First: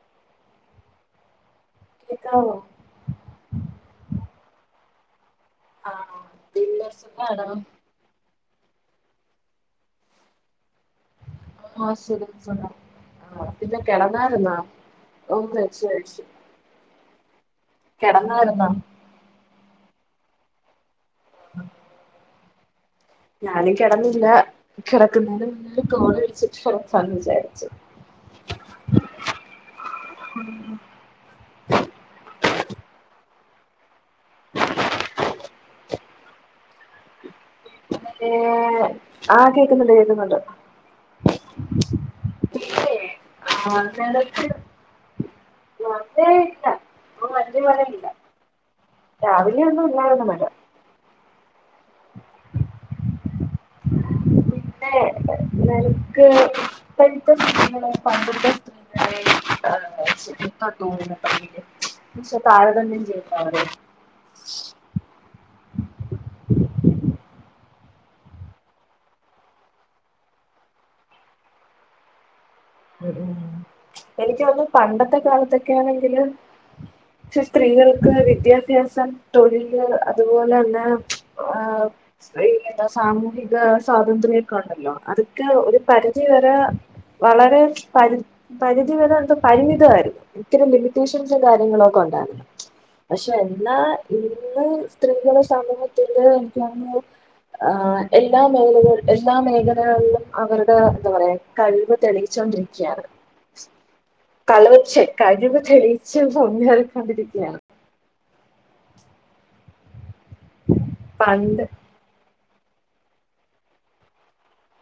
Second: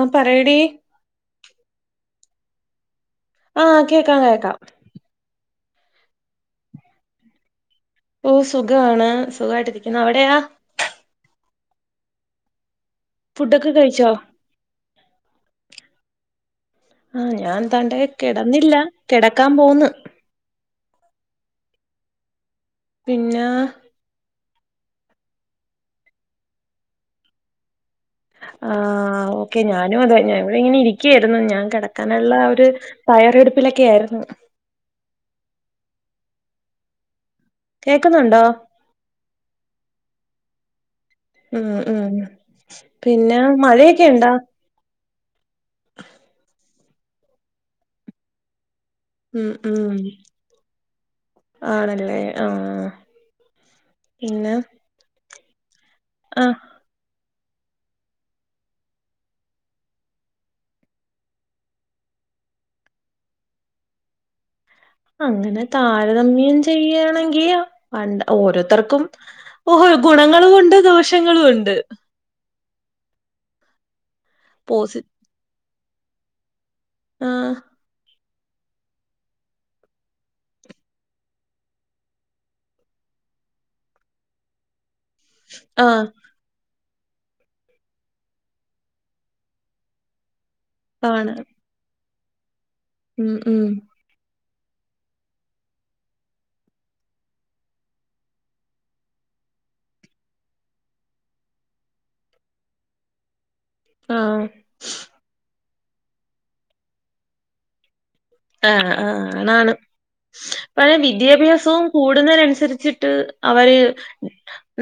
ആ പറയടി കേക്കാവോ ആ കേക്കാം കേക്കാം ആ പിന്നെ സുഖാണോ? ഓ സുഖമാണ് സുഖയിട്ട് രിക്കുന്നു അവിടെയാ ആ സുഖം തന്നെ ആ ഫുഡൊക്കെ പിന്നെ കഴിച്ചോ കിടന്നാരുന്നാ ഓം കഴ്ച്ച് കഴ്ച്ച് ആ ഞാൻന്താണ്ടേ കിടന്നില്ല കിടക്കാൻ പോന്ന് ഉം പിന്നെ ഞാനും കിടന്നില്ല കിടക്കുന്നതിന് മുന്നേ കോള് വിളിച്ചിട്ട് സംസാരിച്ചു ആ ഓക്കെ ഞാനും അതെ ഞാൻ ഇവിടെ ഇങ്ങനെ ഇരിക്കായിരുന്നു ഞാൻ കിടക്കാനുള്ള ഒര് തയ്യാറെടുപ്പിലൊക്കെ ആയിരുന്നു [unintelligible] ഏ കേക്കുന്നുണ്ടോ ആ കേക്കുന്നുണ്ട് കേക്കുന്നുണ്ട് ഉം ഉം പിന്നെ മഴയൊക്കെ ഉണ്ടാ മഴേ ഇല്ല ഇപ്പൊ വല്യ മഴ ഇല്ല ഉം രാവിലെ ഒന്നും ഉം ഇല്ലായിരുന്ന മഴ ആണല്ലേ ആ പിന്നെ പിന്നെ നിനക്ക് ആ ഇപ്പോഴത്തെ [unintelligible] പണ്ടത്തെ [unintelligible] പക്ഷെ താരതമ്യം ചെയ്ദവർ [unintelligible] അങ്ങനെ താരതമ്യം ചെയ്യാണെങ്കില് പണ്ട് ഓരോരുത്തർക്കും ഓഹോ ഗുണങ്ങളുമുണ്ട് ദോഷങ്ങളു ഉണ്ട് ശ് എനിക്കോന്നു പോസി പണ്ടത്തെ കാലത്തൊക്കെയാണെങ്കില് പക്ഷെ ആഹ് സ്ത്രീകൾക്ക് വിദ്യാ ഭൃസം തൊഴില് അതുപോലെ എന്ത ഒ എന്താ സാമൂഹിക സ്വാതന്ത്ര്യോക്കെ ഉണ്ടല്ലോ അത് നമുക്ക് ഒരു ആഹ് പരിധി വരെ വളരെ പരി പരിധി വരെ എന്ത പരിമിതമായിരുന്നു ഒത്തിരി ആണ് ലിമിറ്റേഷൻസും കാര്യങ്ങളും ഒക്കെ ഒണ്ടായിരുന്നു പക്ഷെ ഉം ഉം എന്നാ ഇന്ന് സ്ത്രീകളെ സമൂഹത്തിന്റെ [unintelligible] ആഹ് എല്ലാ മേഖല എല്ലാ മേഖലകളിലും അവരുടെ എന്താ പറയാ കഴിവ് തെളിയിച്ചോണ്ടിരി ക്ക്യൻ ആഹ് കളവ് ചേ കഴിവ് തെളിയിച്ച് മുന്നേറിക്കൊണ്ടിരിക്കുകയാണ് ആഹ് ആഹ് ആണാണ് ഇപ്പഴ് പണ്ട് വിദ്യാഭ്യാസവും കൂടുന്നതിന് അനുസരിച്ചിട്ട് അവര്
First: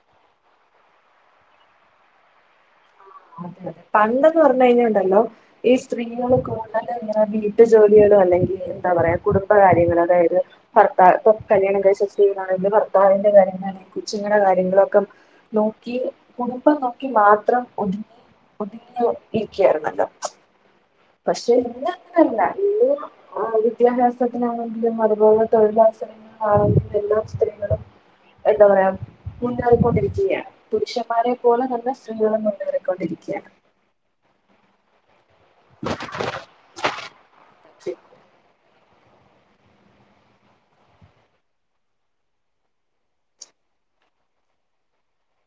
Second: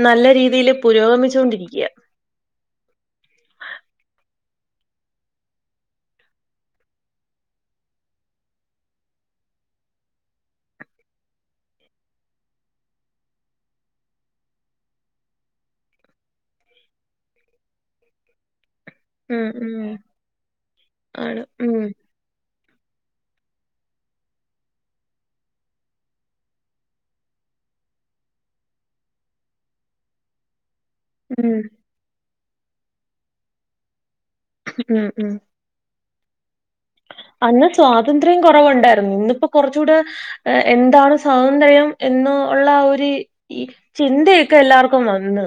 നല്ല രീതിയിൽ പുരോഗമിച്ചോണ്ടിരിക്കയാ പണ്ടന്ന് പറഞ്ഞ് കഴിഞ്ഞാലുണ്ടല്ലോ ഈ സ്ത്രീകൾ കൂടുതൽ ഇങ്ങനെ വീട്ടു ജോലികളും അല്ലെങ്കിൽ എന്താ പറയാ കുടുംബ കാര്യങ്ങൾ അതായത് ഭർത്താ ഇപ്പൊ കല്യാണം കഴിച്ചാ സ്ത്രീകളാണെകി ഭർത്താവിന്റെ കാര്യങ്ങളാണെങ്കി കൊച്ചിങ്ങടെ കാര്യങ്ങളൊക്കെ നോക്കി കുടുംബം നോക്കി മാത്രം ഒതുങ്ങി ഒതുങ്ങി ഉം ഉം ഇരിക്കയായിരുന്നല്ലോ ആണ് പക്ഷെ ഉം ഇന്ന് അങ്ങനല്ല ഇന്ന് ആ വിദ്യാഭ്യാസത്തിനാണെങ്കിലും അതുപോലെ തൊഴിലവസരങ്ങളാണെങ്കിലും എല്ലാ സ്ത്രികളും എന്താ പറയാ മുന്നേറിക്കൊണ്ടിരിക്കുകയാണ് പുരുഷം പുരുഷൻമാരെ ഉം പോലെ തന്നെ സ്ത്രീകളും മുന്നേറിക്കൊണ്ടിരിക്കയാണ് ഉം ഉം അന്ന് സ്വാതന്ത്ര്യം കൊറവ്ണ്ടായിരുന്നു ഇന്നിപ്പോ കൊറച്ചുടെ എന്താണ് സ്വാതന്ത്ര്യം എന്ന് ഉള്ള ഒര് ഈ ചിന്തയൊക്കെ എല്ലാർക്കും വന്ന്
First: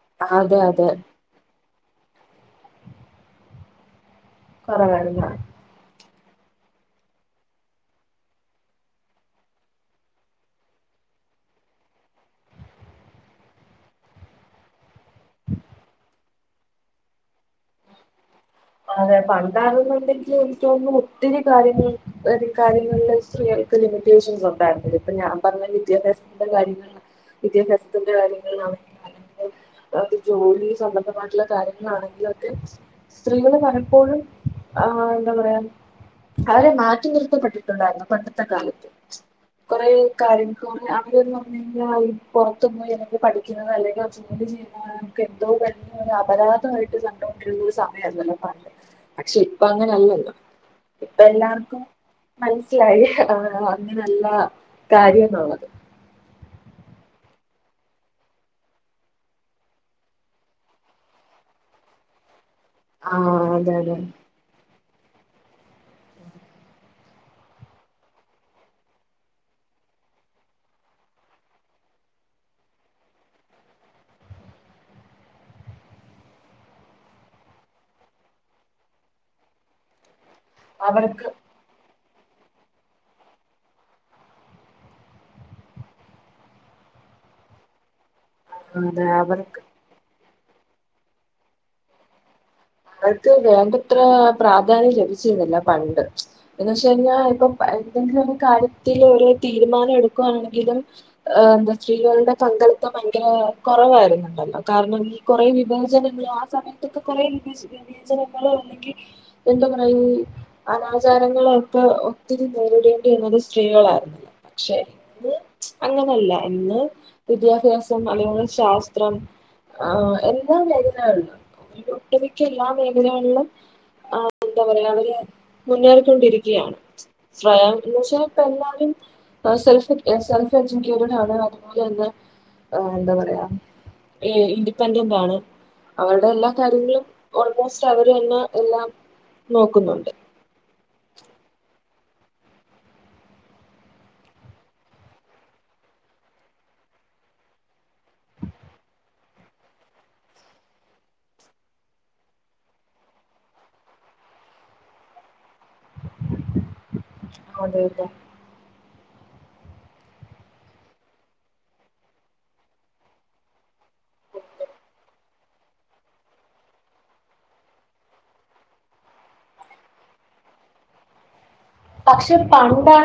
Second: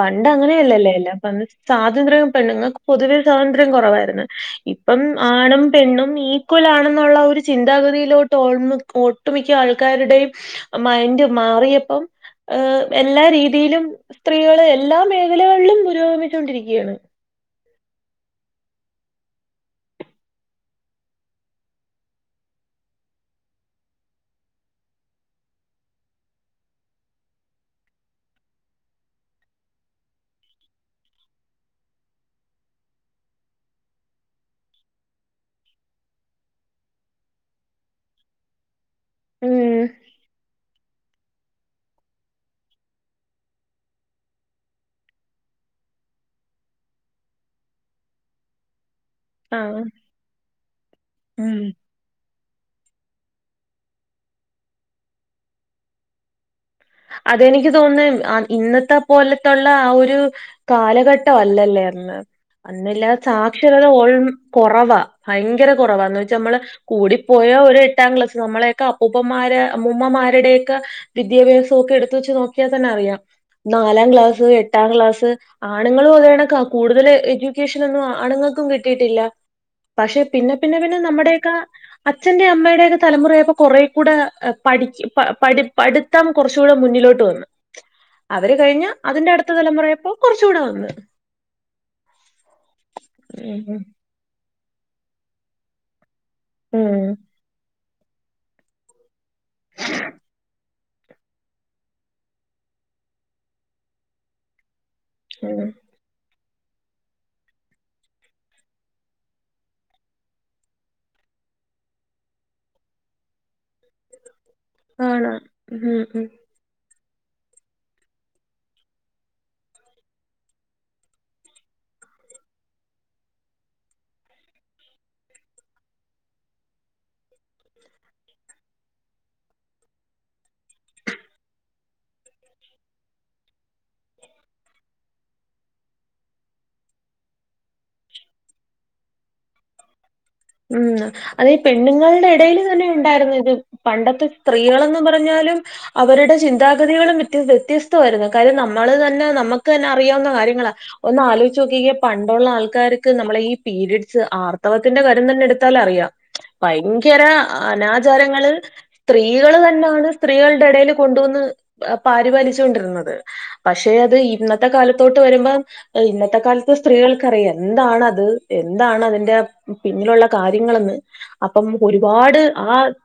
പണ്ട് അതെ അതെ അങ്ങനെയല്ലല്ലേ അല്ല അ സ്വാതന്ത്ര്യം പെണ്ണുങ്ങൾക്ക് പൊതുവേ സ്വാതന്ത്ര്യം കൊറവായിരുന്നു ഇപ്പം കുറവായിരുന്നു ആണും പെണ്ണും ഈക്വൽ ആണെന്നുള്ള ഒരു ചിന്താഗതിയിലോട്ട് ഓമ് ഒട്ടുമിക്ക ആൾക്കാരുടെയും മൈൻഡ് മാറിയപ്പം ഏഹ് എല്ലാ രീതിയിലും സ്ത്രീകള് എല്ലാ മേഖലകളിലും പുരോഗമിച്ചുകൊണ്ടിരിക്കയാണ്. അതെ പണ്ടാണെന്നുണ്ടെങ്കിൽ എനിക്ക് തോന്നുന്നു ഒത്തിരി കാര്യങ്ങൾ ഒരു കാര്യങ്ങളില് സ്ത്രീകൾക്ക് ലിമിറ്റേഷൻസ് ഉണ്ടായിരുന്നില്ല ഇപ്പൊ ഞാൻ പറഞ്ഞ വിദ്യാഭ്യാസത്തിന്റെ കാര്യങ്ങൾ വിദ്യാഭ്യാസത്തിന്റെ കാര്യങ്ങൾ ന [unintelligible] ആ ഒരുജോലി സംബന്ധമായിട്ടുള്ള കാര്യങ്ങളാണെങ്കിലൊക്കെ സ്ത്രീകള് പലപ്പോഴും ആ എന്താ പറയാ അവരെ മാറ്റി നിർത്തപ്പെട്ടിട്ടുണ്ടായിരുന്നു പണ്ടത്തെ കാലത്ത് ഉം കോറെ കാര്യങ്ങൾ അവരന്ന് പറഞ്ഞ് കഴിഞ്ഞാൽ ഈ പൊറത്തു പോയി അല്ലെങ്കിൽ പഠിക്കുന്നത് അല്ലെങ്കിൽ ജോലി ചെയ്യുന്നത് നമുക്ക് എന്തോ വലിയ ഒരു അപരാധമായിട്ട് കണ്ടൊണ്ടിരുന്ന ഒരു സം [unintelligible] പക്ഷെ ഇപ്പം ആഹ് അങ്ങനല്ലല്ലോ ഇപ്പം ഉം എല്ലാർക്കും മനസ്സിലായി ആഹ് അങ്ങനല്ല കാര്യമെന്നുള്ളത് അതെനിക്ക് തോന്നുന്നു ഇന്നത്തെ പോലത്തുള്ള ആ ഒരു കാലഘട്ടം അല്ലല്ലേ അന്ന് അന്നല്ലാ ആ അതെ സാക്ഷരത അതെ ഓൾ കൊറവാ ഭയങ്കര കൊറവാ അന്ന് വെച്ചാ നമ്മള് കൂടിപ്പോയാ ഒരു എട്ടാം ക്ലാസ്സ് നമ്മളെയൊക്കെ അപ്പൂപ്പമാരെ അമ്മൂമ്മമാരുടെയൊക്കെ വിദ്യാഭ്യാസം ഒക്കെ എടുത്ത് വെച്ച് നോക്കിയാൽ തന്നെ അറിയാം നാലാം ക്ലാസ് എട്ടാം ക്ലാസ് ആണുങ്ങളും അതേ കണക്കാ കൂടുതൽ എഡ്യൂക്കേഷൻ ഒന്നും ആണുങ്ങൾക്കും കിട്ടിയിട്ടില്ല പക്ഷെ പിന്നെ പിന്നെ പിന്നെ അവർക്ക് നമ്മുടെയൊക്കെ അച്ഛന്റെ അമ്മയുടെക്കെ തലമുറയപ്പോ കൊറേ കൂടെ പഠിചി പ പഠി പഠിത്തം. കൊർച്ചൂടെ മുന്നിലോട്ട് വന്നു അവര് കഴിഞ്ഞ അതെ അവർക്ക് അതിന്റെട്ത്ത തലമുറയപ്പോ കൊർച്ചുകൂടെ വന്ന. അവര്ക്ക് ഉം വേണ്ടത്ര പ്രാധാന്യം ലഭിച്ചിരുന്നില്ല പണ്ട് എന്ന് വച്ച ഉം കഴിഞ്ഞാ ഇപ്പ പ ന്തെങ്കിലു ഒരു കാര്യത്തിലൊരു തീരുമാനം എടുക്കുവാണെങ്കിലും. ഏഹ് ന്ത സ്ത്രീകള്ടെ പങ്കളിത്തം ഭയങ്കര കൊറവായിരുന്നുണ്ടല്ലോ കാരണം ഈ. കൊറേ ഉം വിവേചനങ്ങളോ ആ സമയത്തൊക്കെ കൊറേ വിവജ് വിവേചനങ്ങളോ അല്ലെങ്കി. എന്ത പറയൂ. അനാചാരങ്ങളൊക്കെ ഒത്തിരി നേരിടേണ്ടി വന്നത് സ്ത്രീകളായിരുന്നില്ല. പക്ഷെ ആണ് ന്ന് ഉം ഉം അങ്ങനല്ല. ഇന്ന് വിദ്യാഭ്യാസം അല്ലെങ്കിൽ ശാസ്ത്രം. ആ എല്ലാ മേഖലകൾലും [unintelligible] ട്ടറി. ക്കെല്ലാ മേഖലകൾലും ആ എന്താ പറയാ അവര് മുന്നേറിക്കൊണ്ടിരിക്ക്യയാണ്. ശ്രയ ന്ന് വെച്ച പ്പല്ലാരും. ആ സെൽഫ് എ സെൽഫെജുകെറ്റടാണ് അതുപോലെ തന്ന അ എന്താ പറയാ. ഈ ഇൻഡിപെൻഡൻ്റാണ് അവര്ടെ എല്ലാ കാര്യങ്ങളും. ഓൾമോസ്റ്റ് അവര്ന്നെ എല്ലാം നോക്കുന്നുണ്ട്. ഉം അതി പെണ്ണ്ങ്ങൾടെ എടയില് തന്നെ ഉണ്ടായിരുന്നു ഇത്. പണ്ടത്തെ സ്ത്രീകളെന്നും പറഞ്ഞാലും അവര്ടെ ചിന്താഗതികളും വത്യ വ്യത്യസ് ത്തവായ്ര്ന്നു കാര്യം നമ്മള് തന്നെ നമ്മക്ക് തന്നെ അറിയാവുന്ന കാര്യങ്ങളാ. ഒന്നാലൊയ്ച്ചോക്കീ പണ്ടുള്ള ആൾക്കാര്ക്ക് നമ്മളെ ഈ പീരിഡ്സ് ആർത്തവത്തിന്റെ കാര്യ രം തന്നെ എടുത്താലറിയാ ഭയങ്കര അനാചാരങ്ങള്. സ്ത്രീകള് തന്നാണ് സ്ത്രീകൾടെടെല് കൊണ്ടുവന്ന് അ പാരിപാലിച്ചു കൊണ്ടിര്ന്നത്. പക്ഷെ അത് ഇന്നത്തെ കാലത്തോട്ട് വരുമ്പം. എ ഇന്നത്തെ കാലത്ത് സ്ത്രീകൾക്കറിയാ എന്താണത് എന്താണതിൻ്റാ. പിന്നിലുള്ള കാര്യങ്ങളന്ന് അപ്പം പക്ഷെ ഒരുപാട് ആ. പണ്ടാ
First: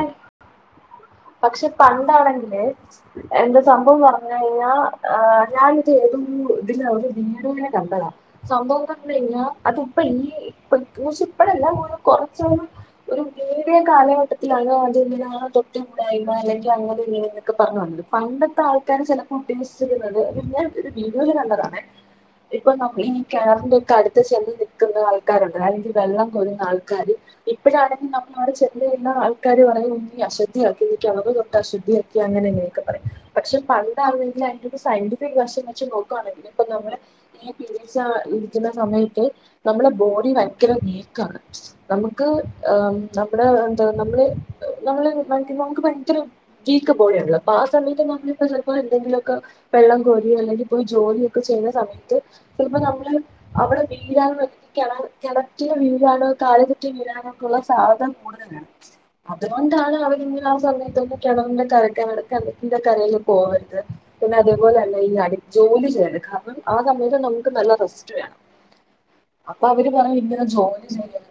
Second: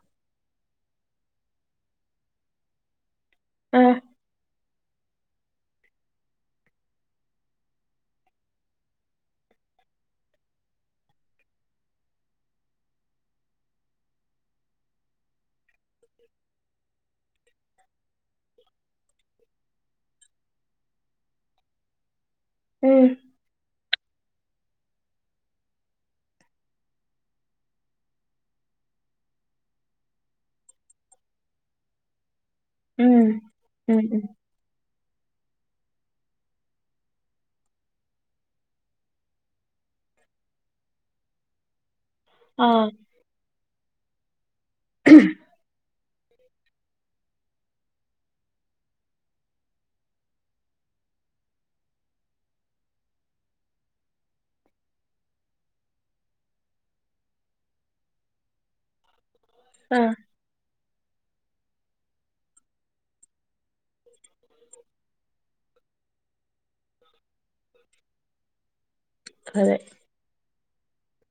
പക്ഷെ പണ്ടാണെങ്കില്. എന്റെ ആ സംഭവം പറഞ്ഞയ്ഞാ ഏഹ് ഞാനിത് ഏതും പൂ തിലവ്ടെ [unintelligible] നൂനെ കണ്ടതാ. സംഭവം പർഞയ്ഞ്ഞാ അതുപ്പ ഈ ഇപ്പ കൊർച്ച് പ്പളല്ലാ കൊറച്ചോന്ന്. ഒരു മീഡിയ കാലഘട്ടത്തിലാണ് അ [unintelligible] ആ തൊ ട്ട് ണ്ടായി മാലഞ്ചു അങ്ങടു ഇങ്ങനെന്നൊക്കെ പർഞ്ഞു വന്നത് പണ്ടത്താൾക്കാര് ചെല കുട്ടി മിസ് ച്ച് ത് ന്നത് ഞാ ഒരു വീഡിയോല് കണ്ടതാണെ ഇപ്പ നമ് ഉം ഈ. കെണറിന്റെ ഒക്കെ അടുത്ത് ചെന്ന് നിക്കുന്ന ആൾക്കാരുണ്ട് അല്ലെങ്കിൽ വെള്ളം കൊരുന്ന ആൾക്കാര്. ഇപ്പഴാണെങ്കി നമ്മള് അവിടെ ചെന്നിരുന്ന ആൾക്കാര് പറയും ഇ അശു ദ്ധിയാക്കിയിരിക്ക്യ [unintelligible] തൊട്ട് അശുദ്ധിയാക്കി അങ്ങനെന്നെ ഒക്ക പറയിം ഉം പക്ഷെ ഉം ഉം പണ്ടാണെങ്കില് അയ്ൻ്റൊക്കെ സൈഡ്. ര് വശം വെച്ച് നോക്കുവാണെങ്കില് പ്പ നമ്മളെ. ഏ പിര്യേഡ്സാ ഇരിക്ക്യുന്ന സമയത്ത് നമ്മളെ ബോഡി ഭയങ്കര വീക്കാണ്. നമ്മക്ക് ഏ ആഹ് നമ്മട എന്താ നമ്മള്. ഭങ്കി നമുക്ക് ഭയങ്കര വീക്ക് ബോഡ്യാണല്ലോ അപ്പാ സമയത്ത് [unintelligible] ചെലപ്പോ എന്തെങ്കിലൊക്ക. വെള്ളം കോരി അല്ലെങ്കി പോയി ജോലിയൊക്കെ ചെയ്യുന്ന സമയത്ത് ചെൽപ്പ നമ്മള്. അവര് വീഴാനോന്ന കെണ കെണറ്റില് വീഴാണ് കാല് തെറ്റി വീഴാനോ ഒക്കള്ള സാധ്യത കൂടു തന്നെ. അതുകൊണ്ടാണ് ആഹ് അവരിങ്ങനെ ആ സമയത്തൊക്കെ കെണറിന്റെ കരക്കനടക്ക കെണറ്റിൻ്റെ കരയിൽ പോവര്ത്. പിന്ന അതേപോലന്ന ഈ അടി ജോലി ചെയ്യണ ക. അ ആ സമയത്ത് നമുക്ക് നല്ല റെസ്റ്റ് വേണം അതെ അപ്പവര് പറയും ഇങ്ങനെ ജോലി ചെയ്യ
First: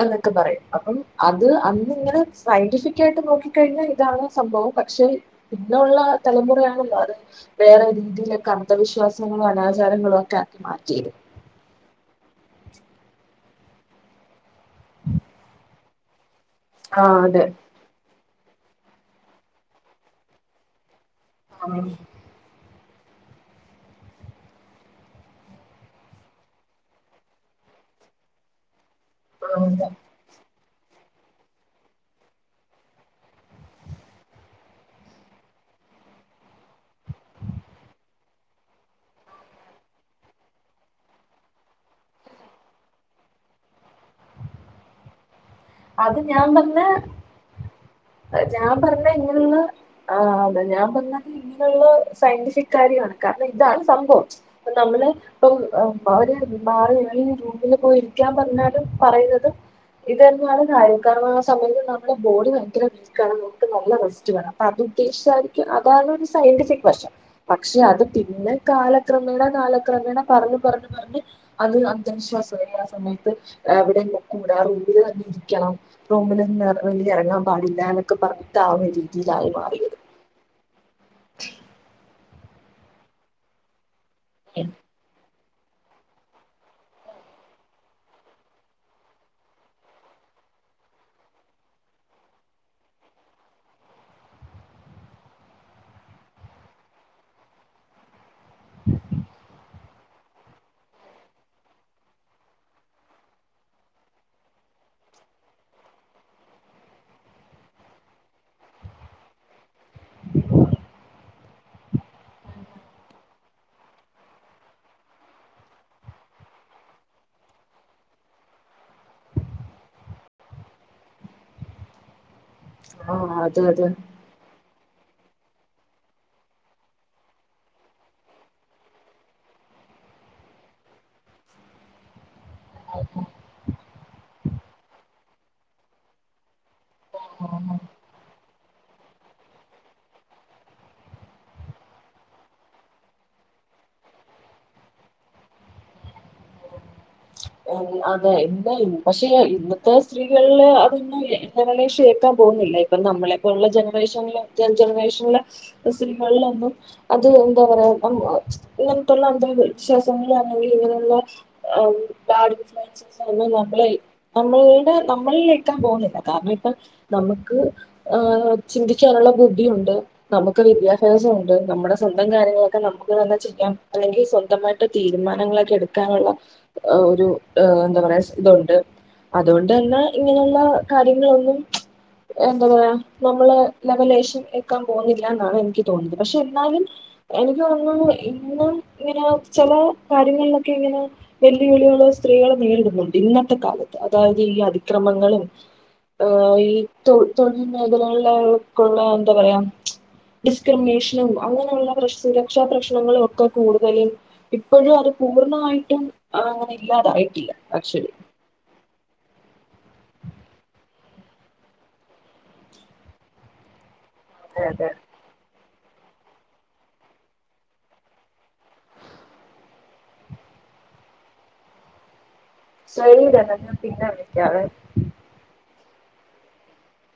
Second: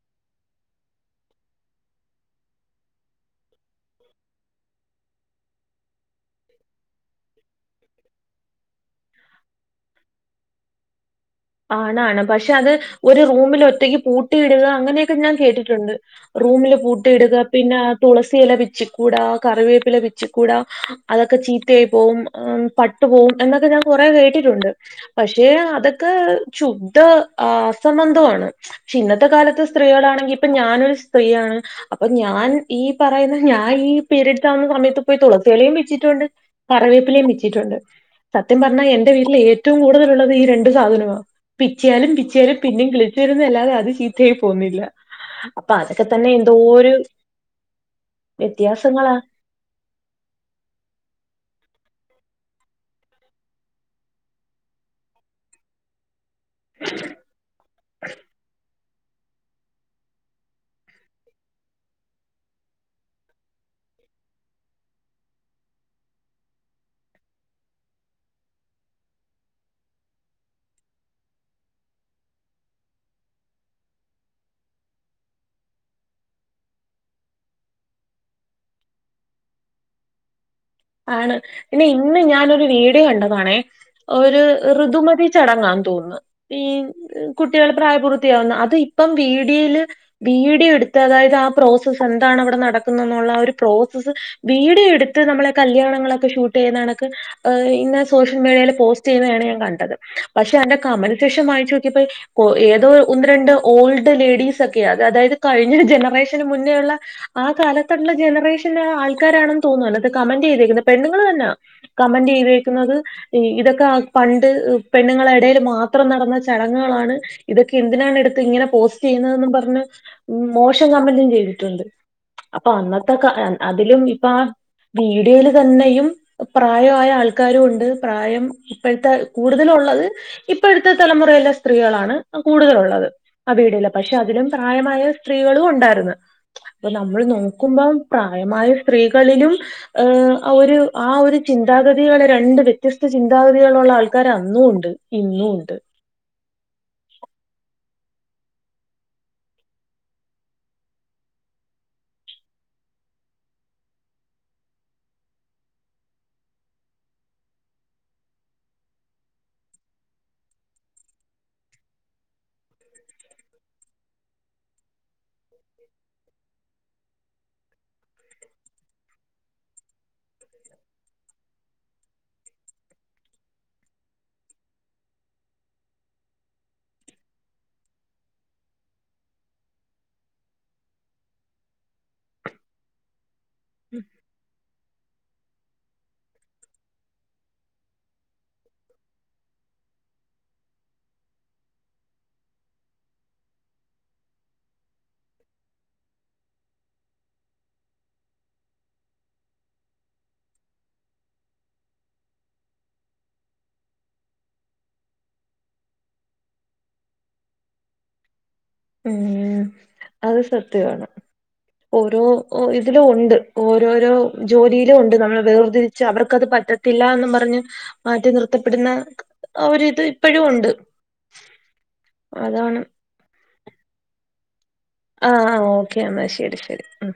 അന്നൊക്കെ പറയും അപ്പം അത് അന്നിങ്ങനെ സയന്റിഫിക്കായി ട്ട് നോക്കിക്കഴിഞ്ഞ ഇതാണ് സംഭവം പക്ഷെ പിന്നുള്ള തലമുറയാണല്ലോ അത്. വേറെ രീതിയിലൊക്കെ അന്ധവിശ്വാസങ്ങളും അനാചാരങ്ങളും ഒക്കെ ആക്കി മാറ്റിയത്. ആണാണ് പക്ഷെ അത് ഒരു റൂമിലൊറ്റക്ക് പൂട്ടിയിട്ക അങ്ങനെയൊക്കെ ഞാൻ കേട്ടിട്ടുണ്ട്. റൂമില് ആ പൂട്ടിയിടുക അതെ പിന്ന തുളസിയെല പിച്ചിക്കൂടാ കറിവേപ്പില പിച്ചിക്കൂടാ. അതൊക്കെ ഉം. ചീത്തയയി പോവും ഏം പട്ടു പോവും എന്നൊക്കെ ഞാ കൊറേ കേട്ടിട്ടുണ്ട് പക്ഷേ അതൊ ക്ക് ശുട് അസംബന്ധമാണ് പക്ഷേ ഇന്നത്തെ കാലത്ത് ഉം. സ്ത്രീകളാണെങ്കിൽ ഇപ്പൊ ഞാനൊരു സ്ത്രീയാണ് അപ്പൊ ഞാൻ ഈ പറയുന്ന ഞാൻ ഈ പീരീഡ്സ് ആവുന്ന സമയത്ത് പോയി തുളസിളയലയും പിച്ചിയിട്ടുണ്ട് കറിവേപ്പിലേ പിച്ചിയിട്ടുണ്ട് സത്യം പറഞ്ഞാൽ എന്റെ വീട്ടിൽ ഏറ്റവും കൂടുതലുള്ളത് ഈ രണ്ട്- രണ്ട് സാധന പിച്ചയാലും പിച്ചയാലും പിന്നെയും കിളിച്ചു വരുന്ന അല്ലാതെ അത് ചീത്തയായി പോകുന്നില്ല അപ്പൊ അതൊക്കെ അത് തന്നെ ഞാൻ എന്തോ പറഞ്ഞ ഒരു ഞാൻ പറഞ്ഞ വ്യത്യാസങ്ങളാ ഇങ്ങനെയുള്ള ആഹ് അതെ ഞാൻ പറഞ്ഞത് ഇങ്ങനെയുള്ള സയന്റിഫിക് കാര്യമാണ് കാരണം ഇതാണ് സംഭവം ഇപ്പം നമ്മള് ഇപ്പം [unintelligible] മാറി ഏതെലും റൂമില് പോയി ഇരിക്കാൻ പറഞ്ഞാലും പറയുന്നത് ഇതെന്നാണ് അയേക്കാവുന്ന സമയത്ത് നമ്മുടെ ബോഡി ഭയങ്കര വീ- ക്കാണ് നമുക്ക് നല്ല റെസ്റ്റ് വേണം അപ്പ അത് ഉദ്ദേശിച്ചായിരിക്കും അതാണ് ഒരു സയന്റിഫിക് വശം പക്ഷെ അത് പിന്നെ കാല ക്രമേണ കാല ക്രമേണ പറഞ്ഞ് പറഞ്ഞ് പറഞ്ഞ് അത് അന്ധവിശ്വാസമല്ല ആ സമയത്ത്, എവിടെയും കൊക്കും കൂടെ ആ റൂം തന്നെ. ക്കണം റൂമിൽ നിന്ന് ഇറങ്ങാൻ പാടില്ല എന്നൊക്കെ പറഞ്ഞിട്ട് ആ ഒരു രീതിയിലായി മാറിയത് ആണ് പിന്നെ ഇന്ന് ഞാൻ ഒരു വീഡിയോ കണ്ടതണേ ഒരു ഋതുമതി ചടങ്ങാൻ തോന്നുന്നു പി കുട്ടികൾ പ്രായപൂർത്തിയാവുന്ന അത് ഇപ്പം വീഡിയയിൽ വീഡിയോ എടുത്ത് അതായത് ആ പ്രോസസ്സ് എന്താണ് ഇവിടെ നടക്കുന്ന എന്നുള്ള ആ ഒരു പ്രോസസ്സ് വീഡിയോ എടുത്ത് നമ്മളെ കല്യാണങ്ങളൊക്കെ ഷൂട്ട് ചെയ്യുന്ന കണക്ക് ഇന്ന സോഷൽ മീഡിയയിൽ പോസ്റ്റ് ചെയ്യുന്നയാണ് ഞാൻ കണ്ടത് പക്ഷെ എന്റെ കമന്റ് സെക്ഷൻ വായിച്ച് നോക്കിയപ്പോ ഏതോ ഒന്ന് രണ്ട് ഓൾഡ് ലേഡീസ് ഒക്കെയാ അതായത് കഴിഞ്ഞ ജനറേഷന് മുന്നേയുള്ള ആ കാലത്തുള്ള ജനറേഷന് ആൾക്കാരാണെന്ന് തോന്നുന്നു അതിനകത്ത് കമന്റ് ചെയ്തെക്കുന്ന പെണ്ണുങ്ങൾ തന്നാ കമന്റ് ചെയ്തേക്കുന്നത് ഇതൊക്കെ പണ്ട് പെണ്ണുങ്ങളുടെ ഇടയിൽ മാത്രം നടന്ന ചടങ്ങുകളാണ് ഇതൊക്കെ എന്തിനാണ് എടുത്ത് ഇങ്ങനെ പോസ്റ്റ് ചെയ്യുന്നതെന്നും പറഞ്ഞ് മോശം കമന്റും ചെയ്തിട്ടുണ്ട് അപ്പൊ അന്നത്തെ ആ കാ അത് അത് അതിലും ഇപ്പൊ ആ വീഡിയോയിൽ തന്നെയും പ്രായായ ആൾക്കാരും ഉണ്ട് പ്രായം ഇപ്പോഴത്തെ കൂടുതല് ഉള്ളത് ഇപ്പോഴത്തെ തലമുറയിലെ സ്ത്രീകളാണ് കൂടുതലുള്ളത് ആ വീഡിയോയില് പക്ഷെ അതിലും പ്രായമായ സ്ത്രീകളും ഉണ്ടായിരുന്നു ഇപ്പൊ നമ്മൾ ആ നോക്കുമ്പോ പ്രായമായ സ്ത്രീകളിലും ഏഹ് ഒരു ആ ഒരു ചിന്താഗതികള് രണ്ട് വ്യത്യസ്ത ചിന്താഗതികളുള്ള ആൾക്കാര് അന്നും ഉണ്ട് ഇന്നു ഉണ്ട് അതെ എന്ത പക്ഷേ ഇന്നത്തെ സ്ത്രീകളില് അതൊന്നും ലവലേഷം ഏക്കാൻ പോകുന്നില്ല ഇപ്പം നമ്മളെ പോലുള്ള ജനറേഷനൽ ജനറേഷനിലെ സ്ത്രീകളിലൊന്നും അത് എന്താ പറയാ നമു ഇങ്ങനെത്തുള്ള അന്ധവിശ്വാസങ്ങൾ അങ്ങനെ ഇങ്ങനെയുള്ള [unintelligible] ഇതൊന്നും നമ്മളിൽ നമ്മട നമ്മളിൽ നിക്കാൻ പോകുന്നില്ല കാരണം ഇപ്പ നമുക്ക് ആഹ് ചിന്തിക്കാനുള്ള ബുദ്ധിയുണ്ട് നമുക്ക് വിദ്യാഭ്യാസമുണ്ട് നമ്മുടെ സ്വന്തം കാര്യങ്ങളൊക്കെ നമുക്ക് തന്നെ ചെയ്യാം അല്ലെങ്കിൽ സ്വന്തമായി യിട്ട് തീരുമാനങ്ങളൊക്കെ എടുക്കാനുള്ള ഓഹ് ഒരു ഏഹ് എന്താ പറയാ ഇതുണ്ട് അതുകൊണ്ട് തന്നെ ഇങ്ങനെയുള്ള കാര്യങ്ങളൊന്നും എന്താ പറ നമ്മള് ലവലേശം ഏ ക്കാൻ പോകുന്നില്ല എന്നാണ് എനിക്ക് തോന്നുന്നത് പക്ഷെ എന്നാലും എനിക്ക് തോന്നുന്നു ഇന്നും ഇങ്ങനെ ചില കാര്യങ്ങളിലൊക്കെ ഇങ്ങനെ വെല്ലുവിളികൾ സ്ത്രീകള് നേരിടുന്നുണ്ട് ഇന്നത്തെ കാലത്ത് അതായത് ഈ അതിക്രമങ്ങളും അഹ് തൊഴിൽ മേഖലകളേക്കുള്ള എന്താ പറയാ ഡിസ്ക്രിമിനേഷനും അങ്ങനെയുള്ള പ്രശ് സുരക്ഷാ പ്രശ്നങ്ങളും ഒക്കെ കൂടുതലും ഇപ്പോഴും അത് പൂർണ്ണമായിട്ടും അങ്ങനെ ഇല്ലാതായിട്ടില്ല ആച്വലി ഉം അത് സത്യവാണ് ഓരോ ഇതിലും ഉണ്ട് ഓരോരോ അതെ അതെ ജോലിയിലും ഉണ്ട് നമ്മൾ വേർതിരി പക്ഷ അവർക്കത് പറ്റത്തില്ല എന്ന് പറഞ്ഞ് മാറ്റി നിർത്തപ്പെടുന്ന ആ ഒരിത് ഇപ്പോഴും ഉണ്ട് അതാണ് ടൈമിംഗ് തിർന്ന് ഞാൻ പിന്നെ വിളിക്കവെ. ആഹ് ആഹ് ഓക്കെ എന്നാ ശരി ശരി ഉം